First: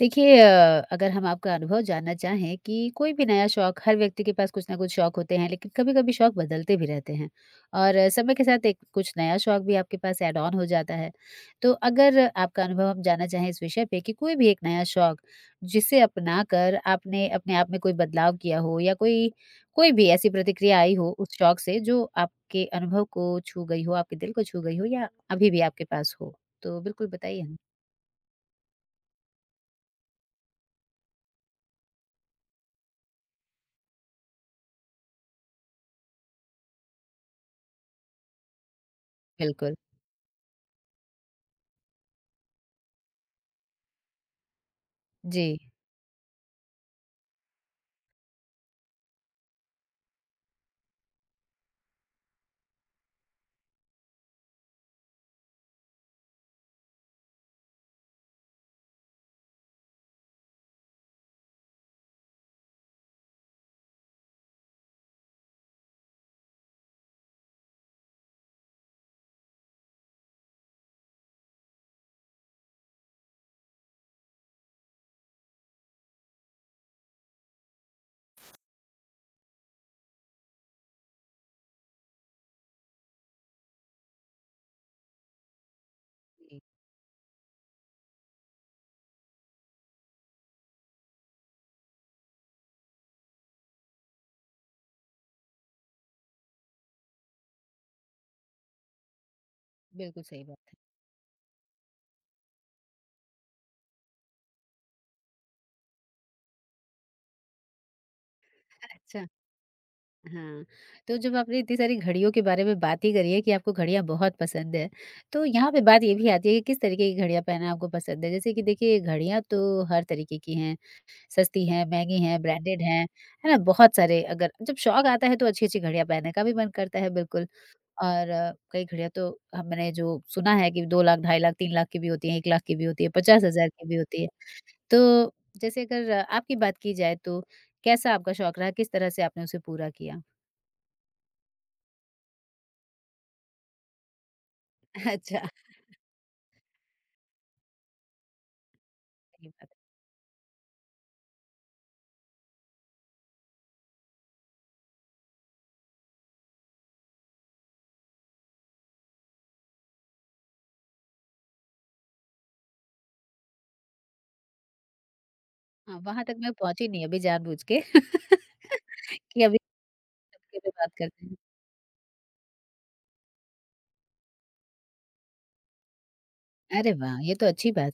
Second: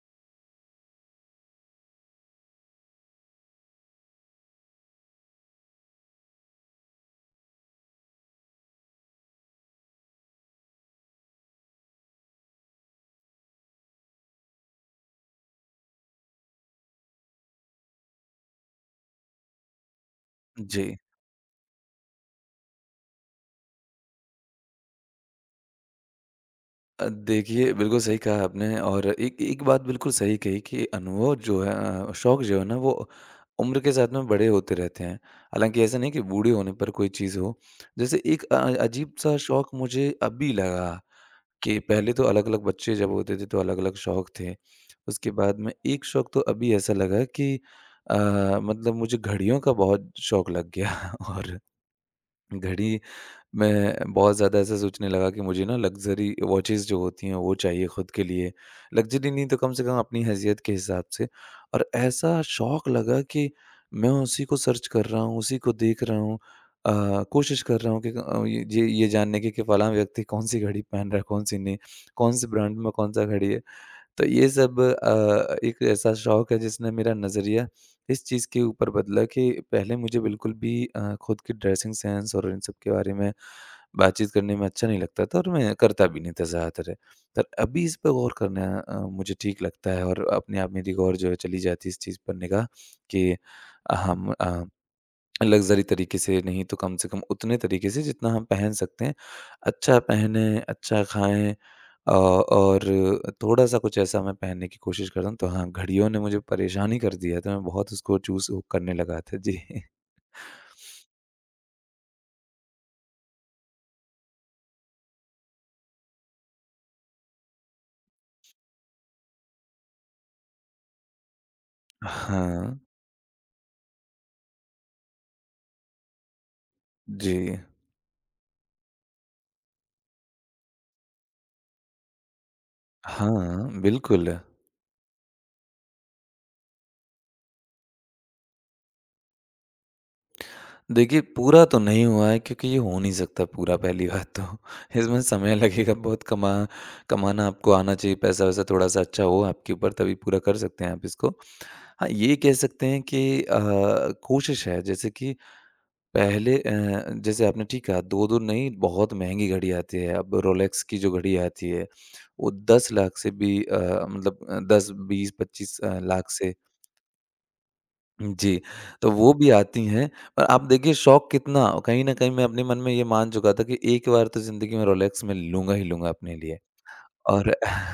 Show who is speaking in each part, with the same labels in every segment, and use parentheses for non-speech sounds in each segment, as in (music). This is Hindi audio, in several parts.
Speaker 1: देखिए अगर हम आपका अनुभव जानना चाहें कि कोई भी नया शौक हर व्यक्ति के पास कुछ ना कुछ शौक होते हैं लेकिन कभी-कभी शौक बदलते भी रहते हैं और समय के साथ एक कुछ नया शौक भी आपके पास ऐड ऑन हो जाता है। तो अगर आपका अनुभव हम जानना चाहें इस विषय पे कि कोई भी एक नया शौक जिसे अपना कर आपने अपने आप में कोई बदलाव किया हो या कोई कोई भी ऐसी प्रतिक्रिया
Speaker 2: जी।
Speaker 1: आई हो उस शौक से जो आपके अनुभव को छू गई हो, आपके दिल को छू गई हो या अभी भी आपके पास हो? तो बिल्कुल बताइए। हमें।
Speaker 2: देखिए, बिल्कुल सही कहा आपने और एक एक बात बिल्कुल सही कही कि अनुभव जो है शौक जो है ना वो उम्र के साथ में बड़े होते रहते हैं। हालाँकि ऐसा नहीं कि बूढ़े होने पर कोई चीज़ हो। जैसे एक अजीब-सा शौक
Speaker 1: बिल्कुल।
Speaker 2: मुझे अभी लगा कि पहले तो अलग-अलग बच्चे जब होते थे तो अलग-अलग शौक थे। उसके
Speaker 1: जी।
Speaker 2: बाद में एक शौक तो अभी ऐसा लगा कि अ, मतलब मुझे घड़ियों का बहुत शौक लग गया (laughs) और घड़ी मैं बहुत ज़्यादा ऐसा सोचने लगा कि मुझे ना लग्ज़री वॉचेस जो होती हैं वो चाहिए खुद के लिए। लग्ज़री नहीं तो कम से कम अपनी हैसियत के हिसाब से और ऐसा शौक लगा कि मैं उसी को सर्च कर रहा हूँ, उसी को देख रहा हूँ। अ, कोशिश कर रहा हूँ कि ये जानने की कि फलाँ व्यक्ति कौन-सी घड़ी पहन रहा है, कौन-सी नहीं, कौन-से ब्रांड में कौन-सा घड़ी है। तो ये सब एक ऐसा शौक है जिसने मेरा नज़रिया इस चीज़ के ऊपर बदला कि पहले मुझे बिल्कुल भी खुद की ड्रेसिंग सेंस और इन सब के बारे में बातचीत करने में अच्छा नहीं लगता था और मैं करता भी नहीं था ज़्यादातर। पर अभी इस पे गौर करना मुझे ठीक लगता है और अपने आप मेरी गौर जो है चली जाती है इस चीज़ पर निगाह कि हम लग्ज़री तरीके से नहीं तो कम से कम उतने तरीके से जितना हम पहन सकते हैं। अच्छा
Speaker 1: बिल्कुल सही बात
Speaker 2: पहनें,
Speaker 1: है।
Speaker 2: अच्छा खाएँ और थोड़ा-सा कुछ ऐसा मैं पहनने की कोशिश करता हूँ। तो हाँ, घड़ियों ने मुझे परेशान ही कर दिया है, तो मैं बहुत उसको चूज़ करने लगा
Speaker 1: अच्छा,
Speaker 2: था। जी।
Speaker 1: हाँ। तो जब आपने इतनी सारी घड़ियों के बारे में बात ही करी है कि आपको घड़ियाँ बहुत पसंद है, तो यहाँ पे बात ये भी आती है कि किस तरीके की घड़ियाँ पहनना आपको पसंद है? जैसे कि देखिए घड़ियाँ तो हर तरीके की हैं, सस्ती हैं, महँगी हैं,
Speaker 2: हाँ,
Speaker 1: ब्रांडेड हैं, है ना? बहुत सारे अगर जब शौक आता है तो अच्छी-अच्छी घड़ियाँ पहनने का भी मन करता है
Speaker 2: जी।
Speaker 1: बिल्कुल और कई घड़ियाँ तो हमने जो सुना है कि 2 लाख, 2.5 लाख, 3 लाख की भी होती हैं, 1 लाख की भी होती है, 50,000
Speaker 2: हाँ,
Speaker 1: की भी होती है।
Speaker 2: बिल्कुल।
Speaker 1: तो जैसे अगर आपकी बात की जाए तो कैसा आपका शौक रहा? किस तरह से आपने उसे पूरा किया?
Speaker 2: देखिए, पूरा तो नहीं हुआ है क्योंकि ये हो नहीं सकता पूरा पहली बात तो। (laughs)
Speaker 1: (laughs)
Speaker 2: इसमें
Speaker 1: अच्छा।
Speaker 2: समय लगेगा बहुत कमाना आपको आना चाहिए पैसा-वैसा थोड़ा-सा अच्छा हो
Speaker 1: सही बात
Speaker 2: आपके
Speaker 1: है।
Speaker 2: ऊपर तभी पूरा कर सकते हैं आप इसको। हाँ, ये कह सकते हैं कि कोशिश है जैसे कि पहले जैसे आपने ठीक कहा 2-2 नहीं बहुत महँगी घड़ी आती है। अब रोलेक्स की जो घड़ी आती है वो 10 लाख से भी मतलब 10, 20, 25
Speaker 1: हाँ, वहाँ
Speaker 2: लाख
Speaker 1: तक मैं
Speaker 2: से
Speaker 1: पहुँची नहीं अभी जानबूझ के (laughs)
Speaker 2: जी, तो वो
Speaker 1: कि
Speaker 2: भी
Speaker 1: अभी
Speaker 2: आती हैं। पर
Speaker 1: सबके
Speaker 2: आप
Speaker 1: लिए बात
Speaker 2: देखिए
Speaker 1: करते
Speaker 2: शौक
Speaker 1: हैं।
Speaker 2: कितना कहीं न कहीं मैं अपने मन में ये मान चुका था कि एक बार तो ज़िंदगी में रोलेक्स मैं लूँगा ही लूँगा अपने लिए।
Speaker 1: अरे वाह! ये तो
Speaker 2: और (laughs)
Speaker 1: अच्छी बात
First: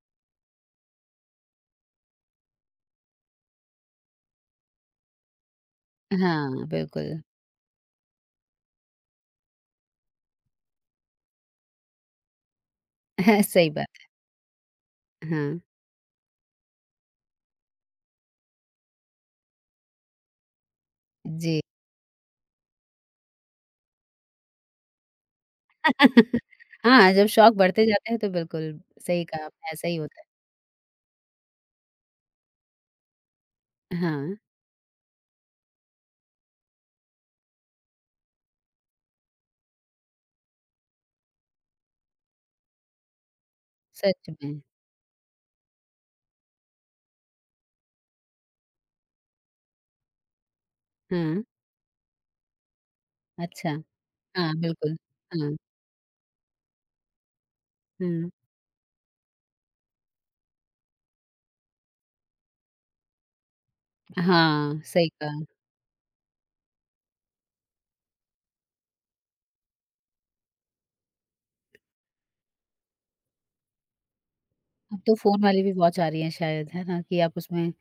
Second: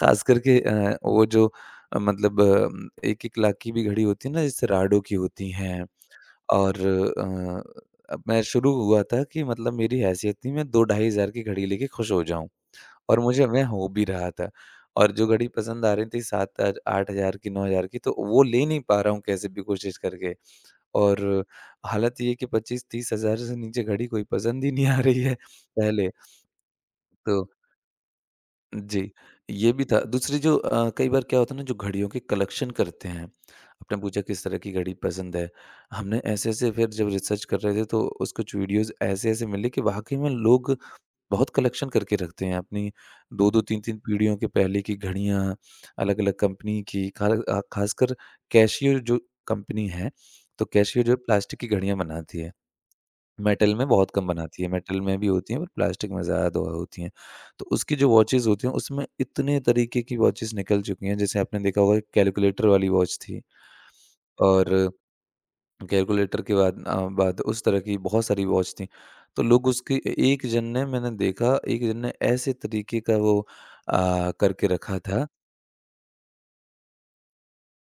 Speaker 2: ख़ास करके वो जो मतलब 1-1 लाख की भी घड़ी होती है ना, जैसे राडो की होती हैं
Speaker 1: है। हाँ,
Speaker 2: और
Speaker 1: बिल्कुल।
Speaker 2: अब मैं शुरू हुआ था कि मतलब मेरी हैसियत थी मैं 2 ढाई हज़ार की घड़ी लेके खुश हो जाऊँ और
Speaker 1: (laughs)
Speaker 2: मुझे मैं
Speaker 1: सही
Speaker 2: हो भी
Speaker 1: बात
Speaker 2: रहा था और जो
Speaker 1: है।
Speaker 2: घड़ी
Speaker 1: हाँ,
Speaker 2: पसंद आ रही थी 7 हज़ार 8 हज़ार की, 9 हज़ार की तो वो ले नहीं पा रहा हूँ कैसे भी कोशिश करके और
Speaker 1: जी।
Speaker 2: हालत ये है कि 25-30 हज़ार से नीचे घड़ी कोई पसंद ही नहीं आ रही है पहले
Speaker 1: (laughs) हाँ, जब
Speaker 2: तो
Speaker 1: शौक बढ़ते जाते हैं तो बिल्कुल
Speaker 2: जी,
Speaker 1: सही कहा आपने
Speaker 2: ये भी
Speaker 1: ऐसा ही
Speaker 2: था।
Speaker 1: होता है।
Speaker 2: दूसरी जो कई बार क्या होता है ना जो घड़ियों के कलेक्शन करते हैं, आपने पूछा
Speaker 1: हाँ,
Speaker 2: किस तरह की घड़ी पसंद है। हमने ऐसे-ऐसे फिर जब रिसर्च कर रहे थे तो उस कुछ वीडियोज़ ऐसे-ऐसे मिले कि वाक़ई में लोग बहुत कलेक्शन करके रखते हैं अपनी 2-2 3-3
Speaker 1: सच
Speaker 2: पीढ़ियों के
Speaker 1: में।
Speaker 2: पहले की घड़ियाँ, अलग-अलग कंपनी की ख़ासकर कैसियो जो कंपनी है, तो कैसियो जो है
Speaker 1: हाँ,
Speaker 2: प्लास्टिक की घड़ियाँ बनाती है।
Speaker 1: अच्छा।
Speaker 2: मेटल में बहुत कम
Speaker 1: हाँ,
Speaker 2: बनाती है,
Speaker 1: बिल्कुल।
Speaker 2: मेटल में भी
Speaker 1: हाँ,
Speaker 2: होती हैं पर प्लास्टिक में ज़्यादा हो होती हैं। तो उसकी जो
Speaker 1: हुँ।
Speaker 2: वॉचेज़ होती हैं उसमें इतने तरीके की वॉचेज़ निकल चुकी हैं, जैसे आपने देखा होगा कैलकुलेटर वाली वॉच थी
Speaker 1: हाँ,
Speaker 2: और
Speaker 1: सही कहा।
Speaker 2: कैलकुलेटर के बाद उस तरह की बहुत सारी वॉच थी। तो लोग उसके ए एक जन ने मैंने देखा, एक जन ने ऐसे तरीके का वो करके रखा
Speaker 1: अब तो
Speaker 2: था
Speaker 1: फ़ोन वाली भी वॉच आ रही है शायद है ना कि आप उसमें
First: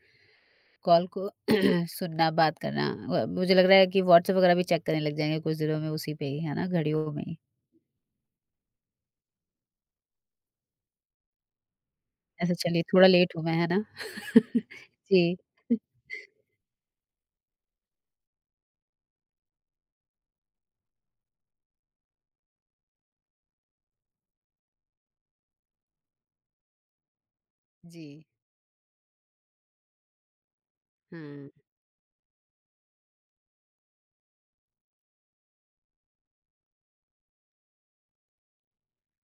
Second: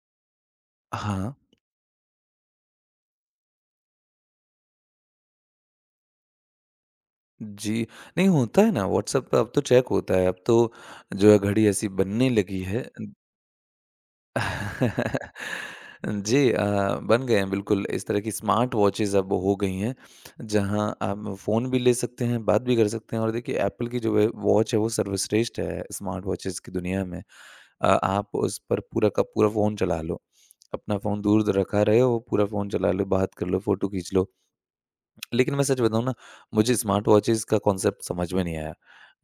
Speaker 1: कॉल को
Speaker 2: हाँ,
Speaker 1: (clears throat) सुनना, बात करना व मुझे लग रहा है कि व्हाट्सएप वगैरह भी चेक करने लग जाएँगे कुछ दिनों में उसी पे ही, है ना? घड़ियों में ही।
Speaker 2: जी। नहीं होता है ना व्हाट्सएप पे अब तो चेक होता है, अब तो जो है घड़ी ऐसी बनने
Speaker 1: अच्छा
Speaker 2: लगी
Speaker 1: चलिए
Speaker 2: है
Speaker 1: थोड़ा लेट हूँ मैं, है ना? (laughs)
Speaker 2: (laughs)
Speaker 1: जी,
Speaker 2: जी बन गए हैं बिल्कुल, इस तरह की स्मार्ट वॉचेज़ अब हो गई हैं, जहाँ आप फ़ोन भी ले सकते हैं, बात भी कर सकते हैं और देखिए एप्पल की जो वे वॉच है वो सर्वश्रेष्ठ है स्मार्ट वॉचेज़ की दुनिया में।
Speaker 1: जी।
Speaker 2: आप उस पर पूरा का पूरा फ़ोन चला लो, अपना फ़ोन दूर
Speaker 1: हाँ,
Speaker 2: द रखा रहे हो, पूरा फ़ोन चला लो, बात कर लो, फ़ोटो खींच लो। लेकिन मैं सच बताऊँ ना, मुझे स्मार्ट वॉचेज़ का कॉन्सेप्ट समझ में नहीं आया।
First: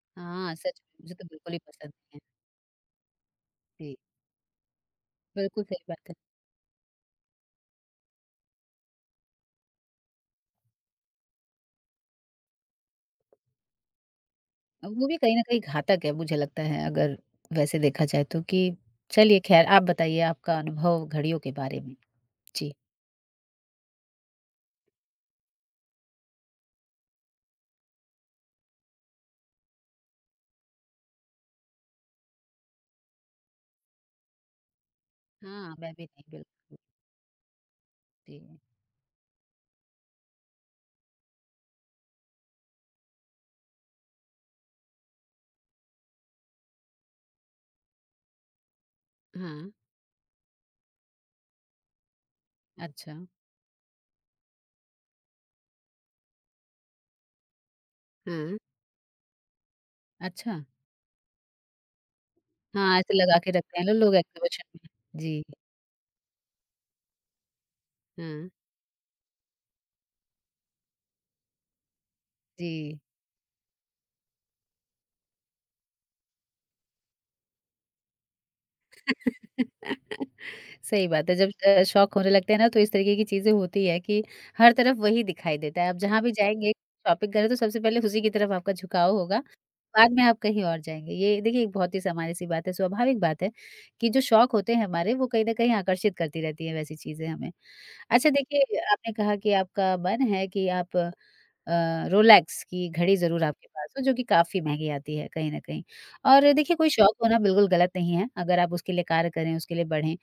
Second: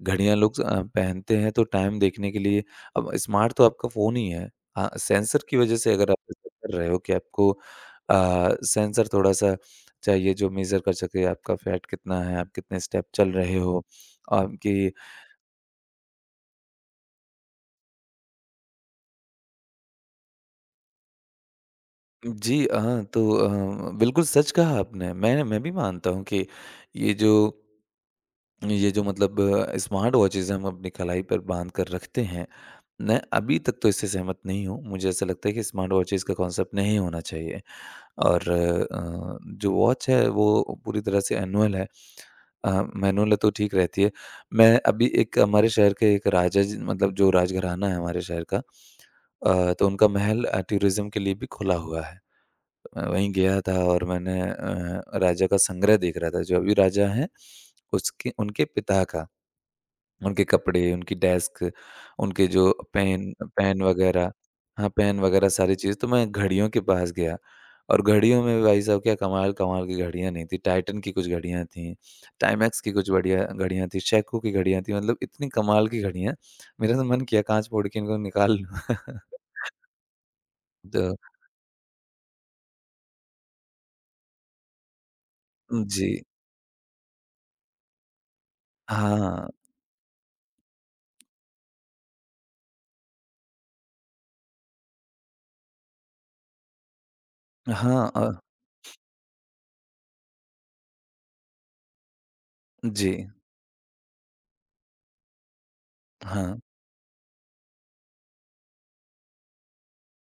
Speaker 2: घड़ियाँ
Speaker 1: हाँ,
Speaker 2: लोग
Speaker 1: सच में मुझे तो
Speaker 2: पहनते हैं
Speaker 1: बिल्कुल ही
Speaker 2: तो
Speaker 1: पसंद
Speaker 2: टाइम
Speaker 1: नहीं है।
Speaker 2: देखने के लिए अब स्मार्ट तो आपका
Speaker 1: जी,
Speaker 2: फ़ोन ही है। हाँ, सेंसर की
Speaker 1: बिल्कुल
Speaker 2: वज़ह
Speaker 1: सही
Speaker 2: से
Speaker 1: बात
Speaker 2: अगर
Speaker 1: है।
Speaker 2: आप ऐसा कर रहे हो कि आपको सेंसर थोड़ा-सा चाहिए जो मेज़र कर सके आपका फैट कितना है, आप कितने स्टेप चल रहे हो, आपकी
Speaker 1: वो भी कहीं न कहीं घातक है मुझे लगता है अगर वैसे देखा जाए तो कि चलिए ख़ैर आप बताइए आपका अनुभव घड़ियों के बारे में?
Speaker 2: जी
Speaker 1: जी।
Speaker 2: हाँ, तो बिल्कुल सच कहा आपने। मैं भी मानता हूँ कि ये जो ये जो मतलब स्मार्ट वॉचेज़ हम अपनी कलाई पर बाँध कर रखते हैं, मैं अभी तक तो इससे सहमत नहीं हूँ। मुझे ऐसा लगता है कि
Speaker 1: हाँ,
Speaker 2: स्मार्ट
Speaker 1: मैं भी नहीं
Speaker 2: वॉचेज़ का कॉन्सेप्ट
Speaker 1: बिल्कुल,
Speaker 2: नहीं होना चाहिए
Speaker 1: जी।
Speaker 2: और जो वॉच है वो पूरी तरह से एनुअल है। अ, मैनुअल है तो ठीक रहती है। मैं अभी एक हमारे शहर के एक राजा जी मतलब जो राजघराना है हमारे शहर का
Speaker 1: हाँ,
Speaker 2: तो उनका महल टूरिज़्म के लिए भी खुला हुआ है। मैं
Speaker 1: अच्छा।
Speaker 2: वहीं गया था और मैंने राजा का संग्रह देख रहा था, जो अभी राजा हैं उसके
Speaker 1: हाँ,
Speaker 2: उनके पिता का। उनके
Speaker 1: अच्छा।
Speaker 2: कपड़े, उनकी डेस्क, उनके जो
Speaker 1: हाँ, ऐसे
Speaker 2: पेन
Speaker 1: लगा के रखते
Speaker 2: पेन
Speaker 1: हैं ना लोग
Speaker 2: वगैरह
Speaker 1: एक्टिवेशन में।
Speaker 2: हाँ, पेन
Speaker 1: जी,
Speaker 2: वगैरह सारी चीज़। तो मैं घड़ियों के पास गया और घड़ियों
Speaker 1: हाँ।
Speaker 2: में भाई साहब क्या कमाल-कमाल की घड़ियाँ नहीं थी। टाइटन की कुछ घड़ियाँ थीं, टाइमैक्स की
Speaker 1: जी।
Speaker 2: कुछ बढ़िया घड़ियाँ थीं, शेको की घड़ियाँ थीं, मतलब इतनी कमाल की घड़ियाँ, मेरा तो मन किया काँच फोड़ के इनको निकाल लूँ। (laughs)
Speaker 1: (laughs) सही
Speaker 2: तो
Speaker 1: बात है, जब शौक होने लगते हैं ना तो इस तरीके की चीज़ें होती है कि हर तरफ वही दिखाई देता है। आप
Speaker 2: जी।
Speaker 1: जहाँ भी जाएँगे, शॉपिंग करें तो सबसे पहले उसी की तरफ आपका झुकाव होगा
Speaker 2: हाँ,
Speaker 1: बाद में आप कहीं और जाएँगे। ये देखिए एक बहुत ही सामान्य-सी बात है, स्वाभाविक बात है कि जो शौक होते हैं हमारे वो कहीं न कहीं आकर्षित करती रहती हैं वैसी चीज़ें हमें।
Speaker 2: हाँ
Speaker 1: अच्छा देखिए आपने कहा कि आपका मन है कि आप रोलेक्स की
Speaker 2: जी,
Speaker 1: घड़ी ज़रूर आपके पास हो जो कि काफ़ी महँगी आती है कहीं न कहीं। और
Speaker 2: हाँ,
Speaker 1: देखिए कोई शौक होना बिल्कुल गलत नहीं है, अगर आप उसके लिए कार्य करें, उसके लिए बढ़ें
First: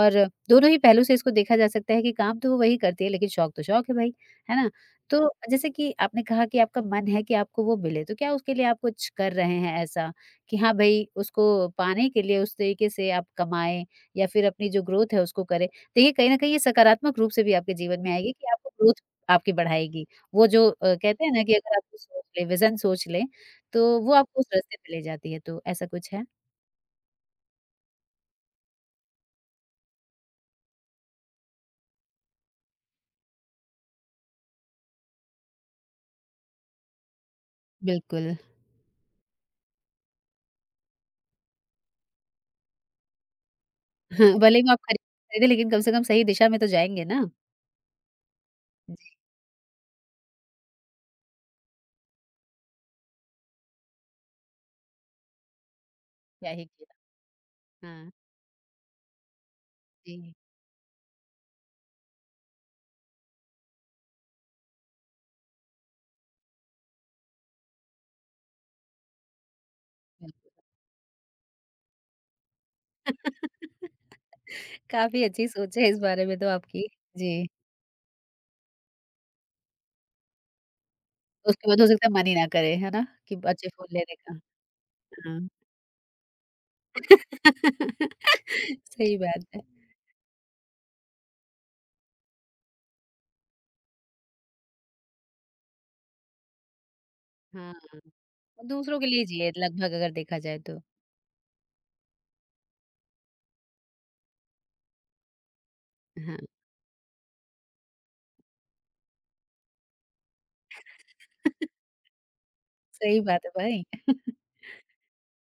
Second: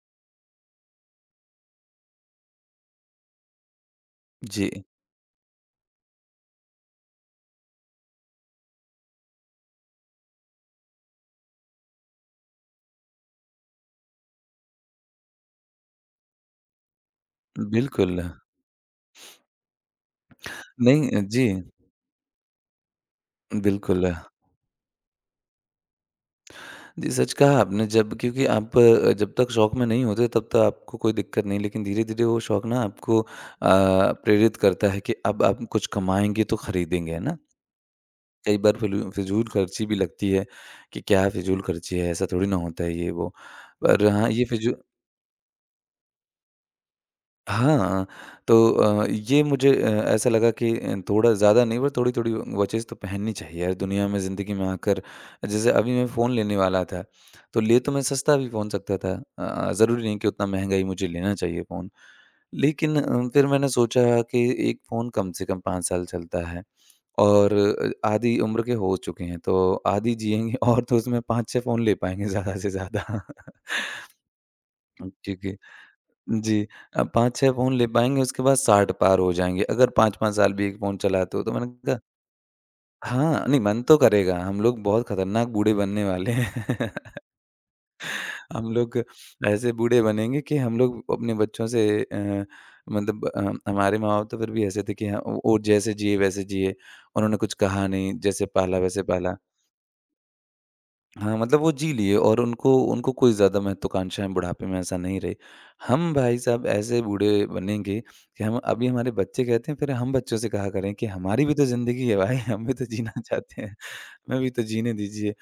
Speaker 1: और दोनों ही पहलू से इसको देखा जा सकता है कि काम तो वो वही करती है लेकिन शौक तो शौक है भाई, है ना?
Speaker 2: जी,
Speaker 1: तो जैसे कि आपने कहा कि आपका मन है कि आपको वो मिले, तो क्या उसके लिए आप कुछ कर रहे हैं ऐसा कि हाँ भई, उसको पाने के लिए उस तरीके से आप कमाएँ या फिर अपनी जो ग्रोथ है उसको करें? देखिए, कहीं न कहीं ये सकारात्मक रूप से भी आपके जीवन में
Speaker 2: बिल्कुल।
Speaker 1: आएगी कि आपको ग्रोथ आपकी बढ़ाएगी। वो जो
Speaker 2: नहीं
Speaker 1: कहते हैं ना
Speaker 2: जी,
Speaker 1: कि अगर आप कुछ सोच लें, विज़न सोच लें, तो
Speaker 2: बिल्कुल।
Speaker 1: वो आपको उस रास्ते पे ले जाती है, तो ऐसा कुछ है?
Speaker 2: जी, सच कहा आपने जब क्योंकि आप जब तक शौक में नहीं होते तब तक आपको कोई दिक्कत नहीं लेकिन धीरे-धीरे वो शौक ना आपको प्रेरित करता है कि अब आप कुछ कमाएँगे तो खरीदेंगे, है ना?
Speaker 1: बिल्कुल।
Speaker 2: कई बार फिलू फिजूल खर्ची भी लगती है कि क्या फिजूल खर्ची है, ऐसा थोड़ी ना होता है ये वो। पर हाँ,
Speaker 1: हाँ।
Speaker 2: ये
Speaker 1: भले ही वो
Speaker 2: फिजू
Speaker 1: आप खरीदें, लेकिन कम से कम सही दिशा में तो जाएँगे ना?
Speaker 2: हाँ, तो
Speaker 1: जी।
Speaker 2: ये मुझे ऐसा लगा कि थोड़ा ज़्यादा नहीं पर थोड़ी-थोड़ी वॉचेस तो पहननी चाहिए यार दुनिया में ज़िंदगी में आकर। जैसे अभी मैं फ़ोन
Speaker 1: क्या
Speaker 2: लेने
Speaker 1: ही
Speaker 2: वाला था,
Speaker 1: किया।
Speaker 2: तो ले तो मैं
Speaker 1: हाँ,
Speaker 2: सस्ता भी फ़ोन सकता था। ज़रूरी नहीं कि
Speaker 1: जी,
Speaker 2: उतना महँगा ही मुझे लेना चाहिए फ़ोन। लेकिन फिर मैंने सोचा कि एक फ़ोन कम से कम 5 साल चलता है और आधी उम्र के हो चुके हैं, तो आधी जिएँगे
Speaker 1: बिल्कुल।
Speaker 2: और तो उसमें 5-6 फ़ोन ले पाएँगे ज़्यादा से ज़्यादा। (laughs)
Speaker 1: काफ़ी
Speaker 2: जी,
Speaker 1: अच्छी सोच है इस बारे में तो
Speaker 2: जी।
Speaker 1: आपकी। जी,
Speaker 2: 5-6 फ़ोन ले पाएँगे, उसके बाद 60 पार हो जाएँगे, अगर 5-5 साल भी एक फ़ोन चलाते हो, तो मैंने
Speaker 1: उसके बाद हो
Speaker 2: कहा
Speaker 1: सकता है मन ही ना करे, है ना? कि
Speaker 2: हाँ, नहीं
Speaker 1: अच्छे
Speaker 2: मन
Speaker 1: फ़ोन
Speaker 2: तो
Speaker 1: लेने का।
Speaker 2: करेगा, हम लोग बहुत
Speaker 1: हाँ।
Speaker 2: खतरनाक बूढ़े बनने वाले हैं। (laughs) हम
Speaker 1: (laughs)
Speaker 2: लोग
Speaker 1: सही बात है।
Speaker 2: ऐसे बूढ़े बनेंगे कि हम लोग अपने बच्चों से मतलब हमारे माँ-बाप तो फिर भी ऐसे थे कि हाँ, वो जैसे जिए वैसे जिए, उन्होंने कुछ
Speaker 1: हाँ।
Speaker 2: कहा नहीं, जैसे पाला
Speaker 1: दूसरों
Speaker 2: वैसे
Speaker 1: के लिए
Speaker 2: पाला।
Speaker 1: जिए लगभग अगर देखा जाए तो।
Speaker 2: हाँ, मतलब वो जी लिए और उनको उनको कोई ज़्यादा महत्वाकांक्षाएँ बुढ़ापे में ऐसा नहीं रही। हम
Speaker 1: हाँ।
Speaker 2: भाई साहब ऐसे बूढ़े बनेंगे कि हम अभी हमारे बच्चे कहते हैं फिर हम बच्चों से कहा करें कि हमारी भी तो
Speaker 1: (laughs)
Speaker 2: ज़िंदगी है भाई, हम भी तो जीना
Speaker 1: सही
Speaker 2: (laughs)
Speaker 1: बात है
Speaker 2: चाहते हैं,
Speaker 1: भाई। (laughs)
Speaker 2: हमें भी तो जीने दीजिए।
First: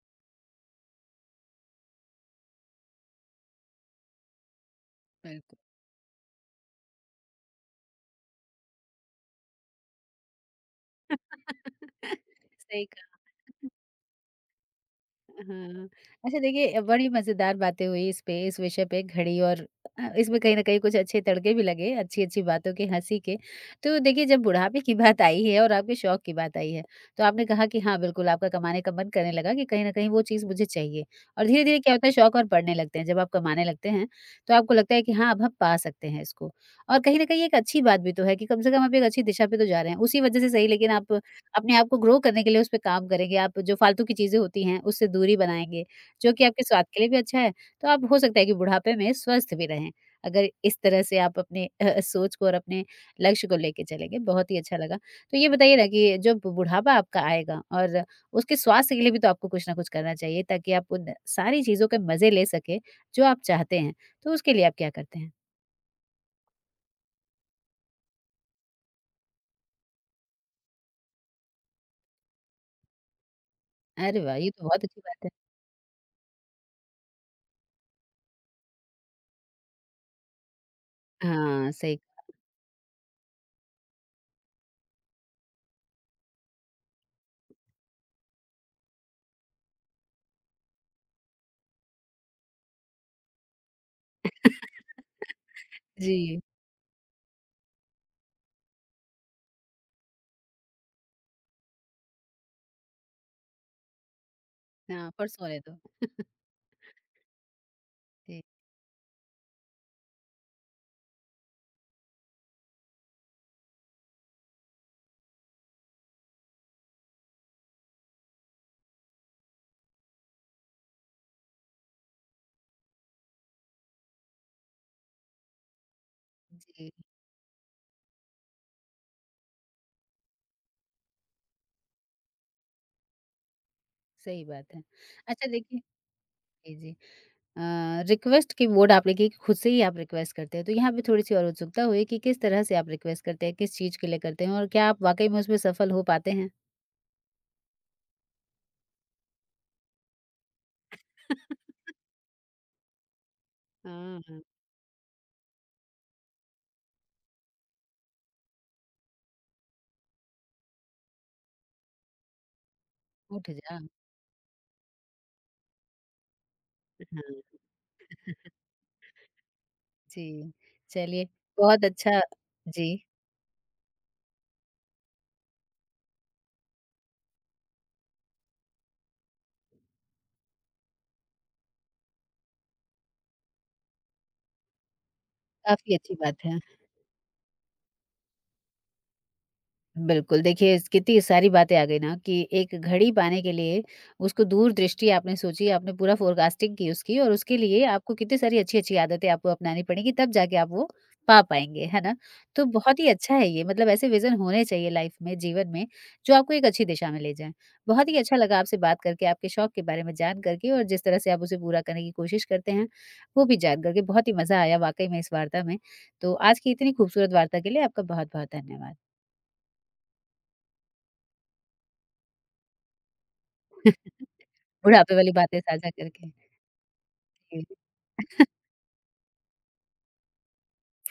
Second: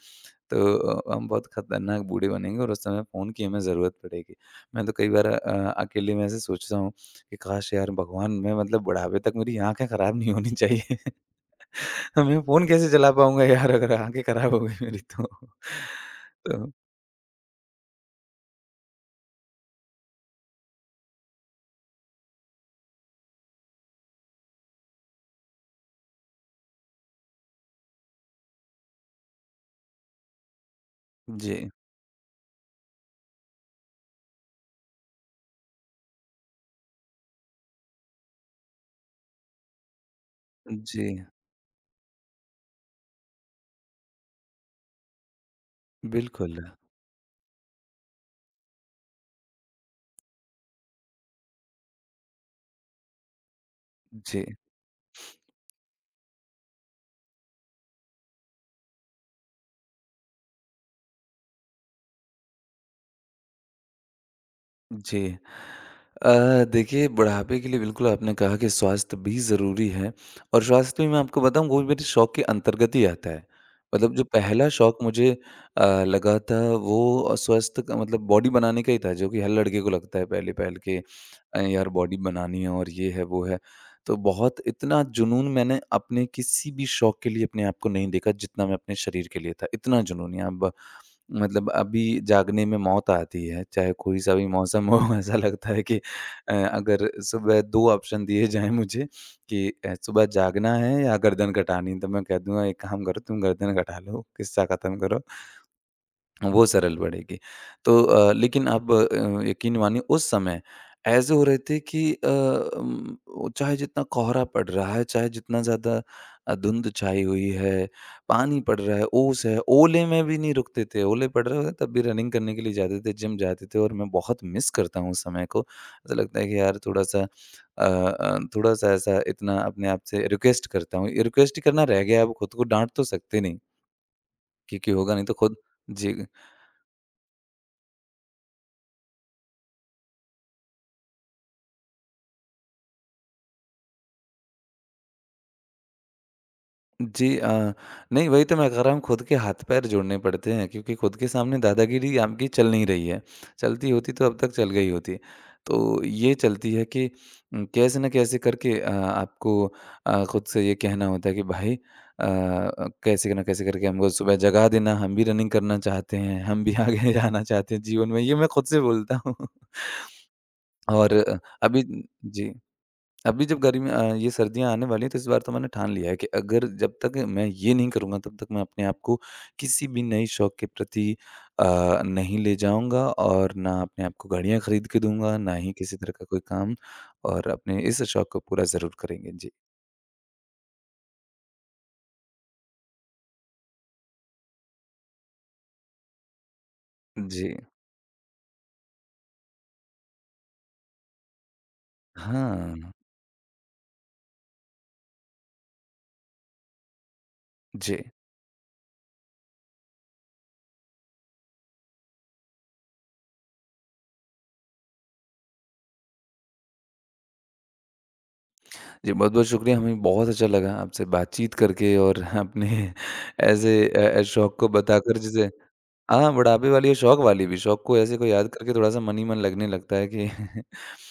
Speaker 2: तो हम बहुत खतरनाक बूढ़े बनेंगे और उस समय फ़ोन की हमें ज़रूरत पड़ेगी। मैं तो कई बार
Speaker 1: बिल्कुल।
Speaker 2: अकेले में ऐसे सोचता हूँ कि काश यार भगवान मैं मतलब बुढ़ापे तक मेरी आँखें खराब नहीं होनी चाहिए।
Speaker 1: (laughs)
Speaker 2: मैं फ़ोन
Speaker 1: सही
Speaker 2: कैसे चला पाऊँगा यार अगर आँखें खराब हो गई मेरी तो।
Speaker 1: हाँ। अच्छा
Speaker 2: (laughs) तो
Speaker 1: देखिए बड़ी मज़ेदार बातें हुई इस पे इस विषय पे घड़ी और इसमें कहीं न कहीं कुछ अच्छे तड़के भी लगे, अच्छी-अच्छी बातों के, हँसी के। तो देखिए जब बुढ़ापे की बात आई है और आपके शौक की बात आई है, तो आपने कहा कि हाँ, बिल्कुल आपका कमाने का मन करने लगा कि कहीं न कहीं वो चीज़ मुझे चाहिए और
Speaker 2: जी,
Speaker 1: धीरे-धीरे क्या होता है शौक और बढ़ने लगते हैं। जब आप कमाने लगते हैं, तो आपको लगता है कि हाँ, अब हम पा सकते हैं इसको और कहीं न कहीं एक अच्छी बात भी तो है कि कम से कम आप एक अच्छी दिशा पे तो जा रहे हैं। उसी वजह से सही लेकिन
Speaker 2: जी,
Speaker 1: आप अपने आप को ग्रो करने के लिए उस पे काम करेंगे, आप जो फ़ालतू की चीज़ें होती हैं, उससे दूरी बनाएँगे, जो कि
Speaker 2: बिल्कुल।
Speaker 1: आपके स्वास्थ्य के लिए भी अच्छा है, तो आप हो सकता है कि बुढ़ापे में स्वस्थ भी रहें, अगर इस तरह से आप अपने सोच को और अपने लक्ष्य को लेके चलेंगे,
Speaker 2: जी,
Speaker 1: बहुत ही अच्छा लगा। तो ये बताइए ना कि जब बुढ़ापा आपका आएगा और उसके स्वास्थ्य के लिए भी तो आपको कुछ ना कुछ करना चाहिए ताकि आप उन सारी चीज़ों के मज़े ले सकें, जो आप चाहते हैं, तो उसके लिए आप क्या करते
Speaker 2: जी।
Speaker 1: हैं?
Speaker 2: देखिए बुढ़ापे के लिए बिल्कुल आपने कहा कि स्वास्थ्य भी ज़रूरी है और स्वास्थ्य में मैं आपको बताऊँ वो मेरे शौक के अंतर्गत ही आता है। मतलब जो
Speaker 1: अरे वाह! ये तो
Speaker 2: पहला
Speaker 1: बहुत
Speaker 2: शौक
Speaker 1: अच्छी बात है।
Speaker 2: मुझे लगा था वो स्वास्थ्य का मतलब बॉडी बनाने का ही था जो कि हर लड़के को लगता है पहले-पहल के
Speaker 1: हाँ,
Speaker 2: यार
Speaker 1: सही
Speaker 2: बॉडी बनानी है और ये है वो है। तो बहुत इतना जुनून मैंने अपने किसी भी शौक के लिए अपने आप को नहीं देखा जितना मैं अपने शरीर के लिए था, इतना जुनून है अब मतलब अभी जागने में मौत आती है, चाहे कोई सा भी मौसम हो (laughs) ऐसा लगता है कि
Speaker 1: जी।
Speaker 2: अगर सुबह 2 ऑप्शन दिए जाएँ मुझे कि सुबह जागना है या गर्दन कटानी है, तो मैं कह दूँगा एक काम करो तुम गर्दन कटा लो, किस्सा खत्म
Speaker 1: हाँ,
Speaker 2: करो।
Speaker 1: पर सोने दो।
Speaker 2: वो सरल पड़ेगी। तो
Speaker 1: जी,
Speaker 2: लेकिन आप यकीन मानिए उस समय ऐसे हो रहे थे कि वो चाहे जितना कोहरा पड़ रहा है, चाहे जितना ज़्यादा धुंध छाई हुई है, पानी पड़ रहा है, ओस है, ओले में भी नहीं रुकते थे। ओले पड़ रहे होते तब भी रनिंग करने के लिए जाते थे, जिम जाते थे और मैं बहुत मिस करता हूँ उस समय को। ऐसा लगता है कि यार
Speaker 1: जी।
Speaker 2: थोड़ा-सा ऐसा इतना अपने आप से रिक्वेस्ट करता हूँ। रिक्वेस्ट ही करना रह गया है, अब खुद को डाँट तो सकते नहीं
Speaker 1: सही बात है।
Speaker 2: क्योंकि होगा नहीं तो
Speaker 1: अच्छा
Speaker 2: खुद
Speaker 1: देखिए
Speaker 2: जी
Speaker 1: जी, जी। अ, रिक्वेस्ट की मोड आप देखिए कि खुद से ही आप रिक्वेस्ट करते हैं, तो यहाँ पे थोड़ी-सी और उत्सुकता हुई कि किस तरह से आप रिक्वेस्ट करते हैं? किस चीज़ के लिए करते हैं? और क्या आप वाक़ई में उसमें सफल हो पाते हैं?
Speaker 2: जी नहीं वही तो मैं कह रहा हूँ खुद के हाथ पैर जोड़ने पड़ते हैं क्योंकि खुद के सामने
Speaker 1: (laughs)
Speaker 2: दादागिरी आपकी चल नहीं रही है। चलती होती
Speaker 1: हाँ,
Speaker 2: तो अब
Speaker 1: हाँ।
Speaker 2: तक चल गई होती। तो ये चलती है कि कैसे न कैसे करके आपको खुद से ये कहना होता है कि भाई कैसे न
Speaker 1: उठ
Speaker 2: कैसे
Speaker 1: जा।
Speaker 2: करके हमको सुबह जगा देना, हम भी रनिंग करना चाहते हैं, हम भी आगे (laughs) जाना
Speaker 1: हाँ,
Speaker 2: चाहते हैं जीवन में। ये मैं खुद से बोलता हूँ। (laughs)
Speaker 1: जी।
Speaker 2: और
Speaker 1: चलिए,
Speaker 2: अभी
Speaker 1: बहुत अच्छा
Speaker 2: जी।
Speaker 1: जी,
Speaker 2: अभी जब गर्मी ये सर्दियाँ आने वाली हैं तो इस बार तो मैंने ठान लिया है कि अगर जब तक मैं ये नहीं करूँगा तब तक मैं अपने आप को किसी भी नए शौक के प्रति अ, नहीं ले जाऊँगा और ना अपने आप को घड़ियाँ खरीद के दूँगा, ना ही
Speaker 1: काफ़ी
Speaker 2: किसी तरह
Speaker 1: अच्छी
Speaker 2: का
Speaker 1: बात
Speaker 2: कोई
Speaker 1: है।
Speaker 2: काम और अपने इस शौक को पूरा ज़रूर करेंगे। जी।
Speaker 1: बिल्कुल, देखिए इस कितनी सारी बातें आ गई ना कि एक घड़ी पाने के लिए उसको दूरदृष्टि आपने सोची, आपने पूरा फ़ोरकास्टिंग की उसकी और
Speaker 2: जी।
Speaker 1: उसके लिए आपको कितनी सारी अच्छी-अच्छी आदतें आपको अपनानी पड़ेंगी तब जाके आप वो पा पाएँगे, है ना? तो
Speaker 2: हाँ।
Speaker 1: बहुत ही अच्छा है ये मतलब ऐसे विज़न होने चाहिए लाइफ़ में, जीवन में जो आपको एक अच्छी दिशा में ले जाएँ।
Speaker 2: जी।
Speaker 1: बहुत ही अच्छा लगा आपसे बात करके, आपके शौक के बारे में जान करके और जिस तरह से आप उसे पूरा करने की कोशिश करते हैं, वो भी जान करके बहुत ही मज़ा आया वाक़ई में इस वार्ता में। तो आज की इतनी खूबसूरत वार्ता के लिए आपका बहुत-बहुत धन्यवाद।
Speaker 2: जी, बहुत-बहुत शुक्रिया, हमें बहुत अच्छा लगा आपसे बातचीत करके और अपने (laughs) ऐसे शौक को
Speaker 1: बुढ़ापे
Speaker 2: बताकर
Speaker 1: वाली
Speaker 2: जिसे
Speaker 1: बातें साझा करके
Speaker 2: हाँ, बुढ़ापे वाली और शौक वाली भी,
Speaker 1: जी,
Speaker 2: शौक को ऐसे को याद करके थोड़ा-सा मन ही मन लगने लगता है कि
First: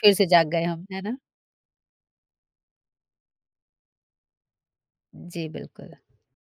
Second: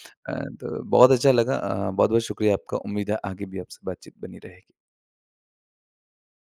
Speaker 1: फिर से जाग गए
Speaker 2: तो
Speaker 1: हम, है
Speaker 2: बहुत
Speaker 1: ना?
Speaker 2: अच्छा लगा बहुत-बहुत शुक्रिया आपका, उम्मीद है आगे भी आपसे बातचीत बनी रहेगी।
Speaker 1: जी, बिल्कुल।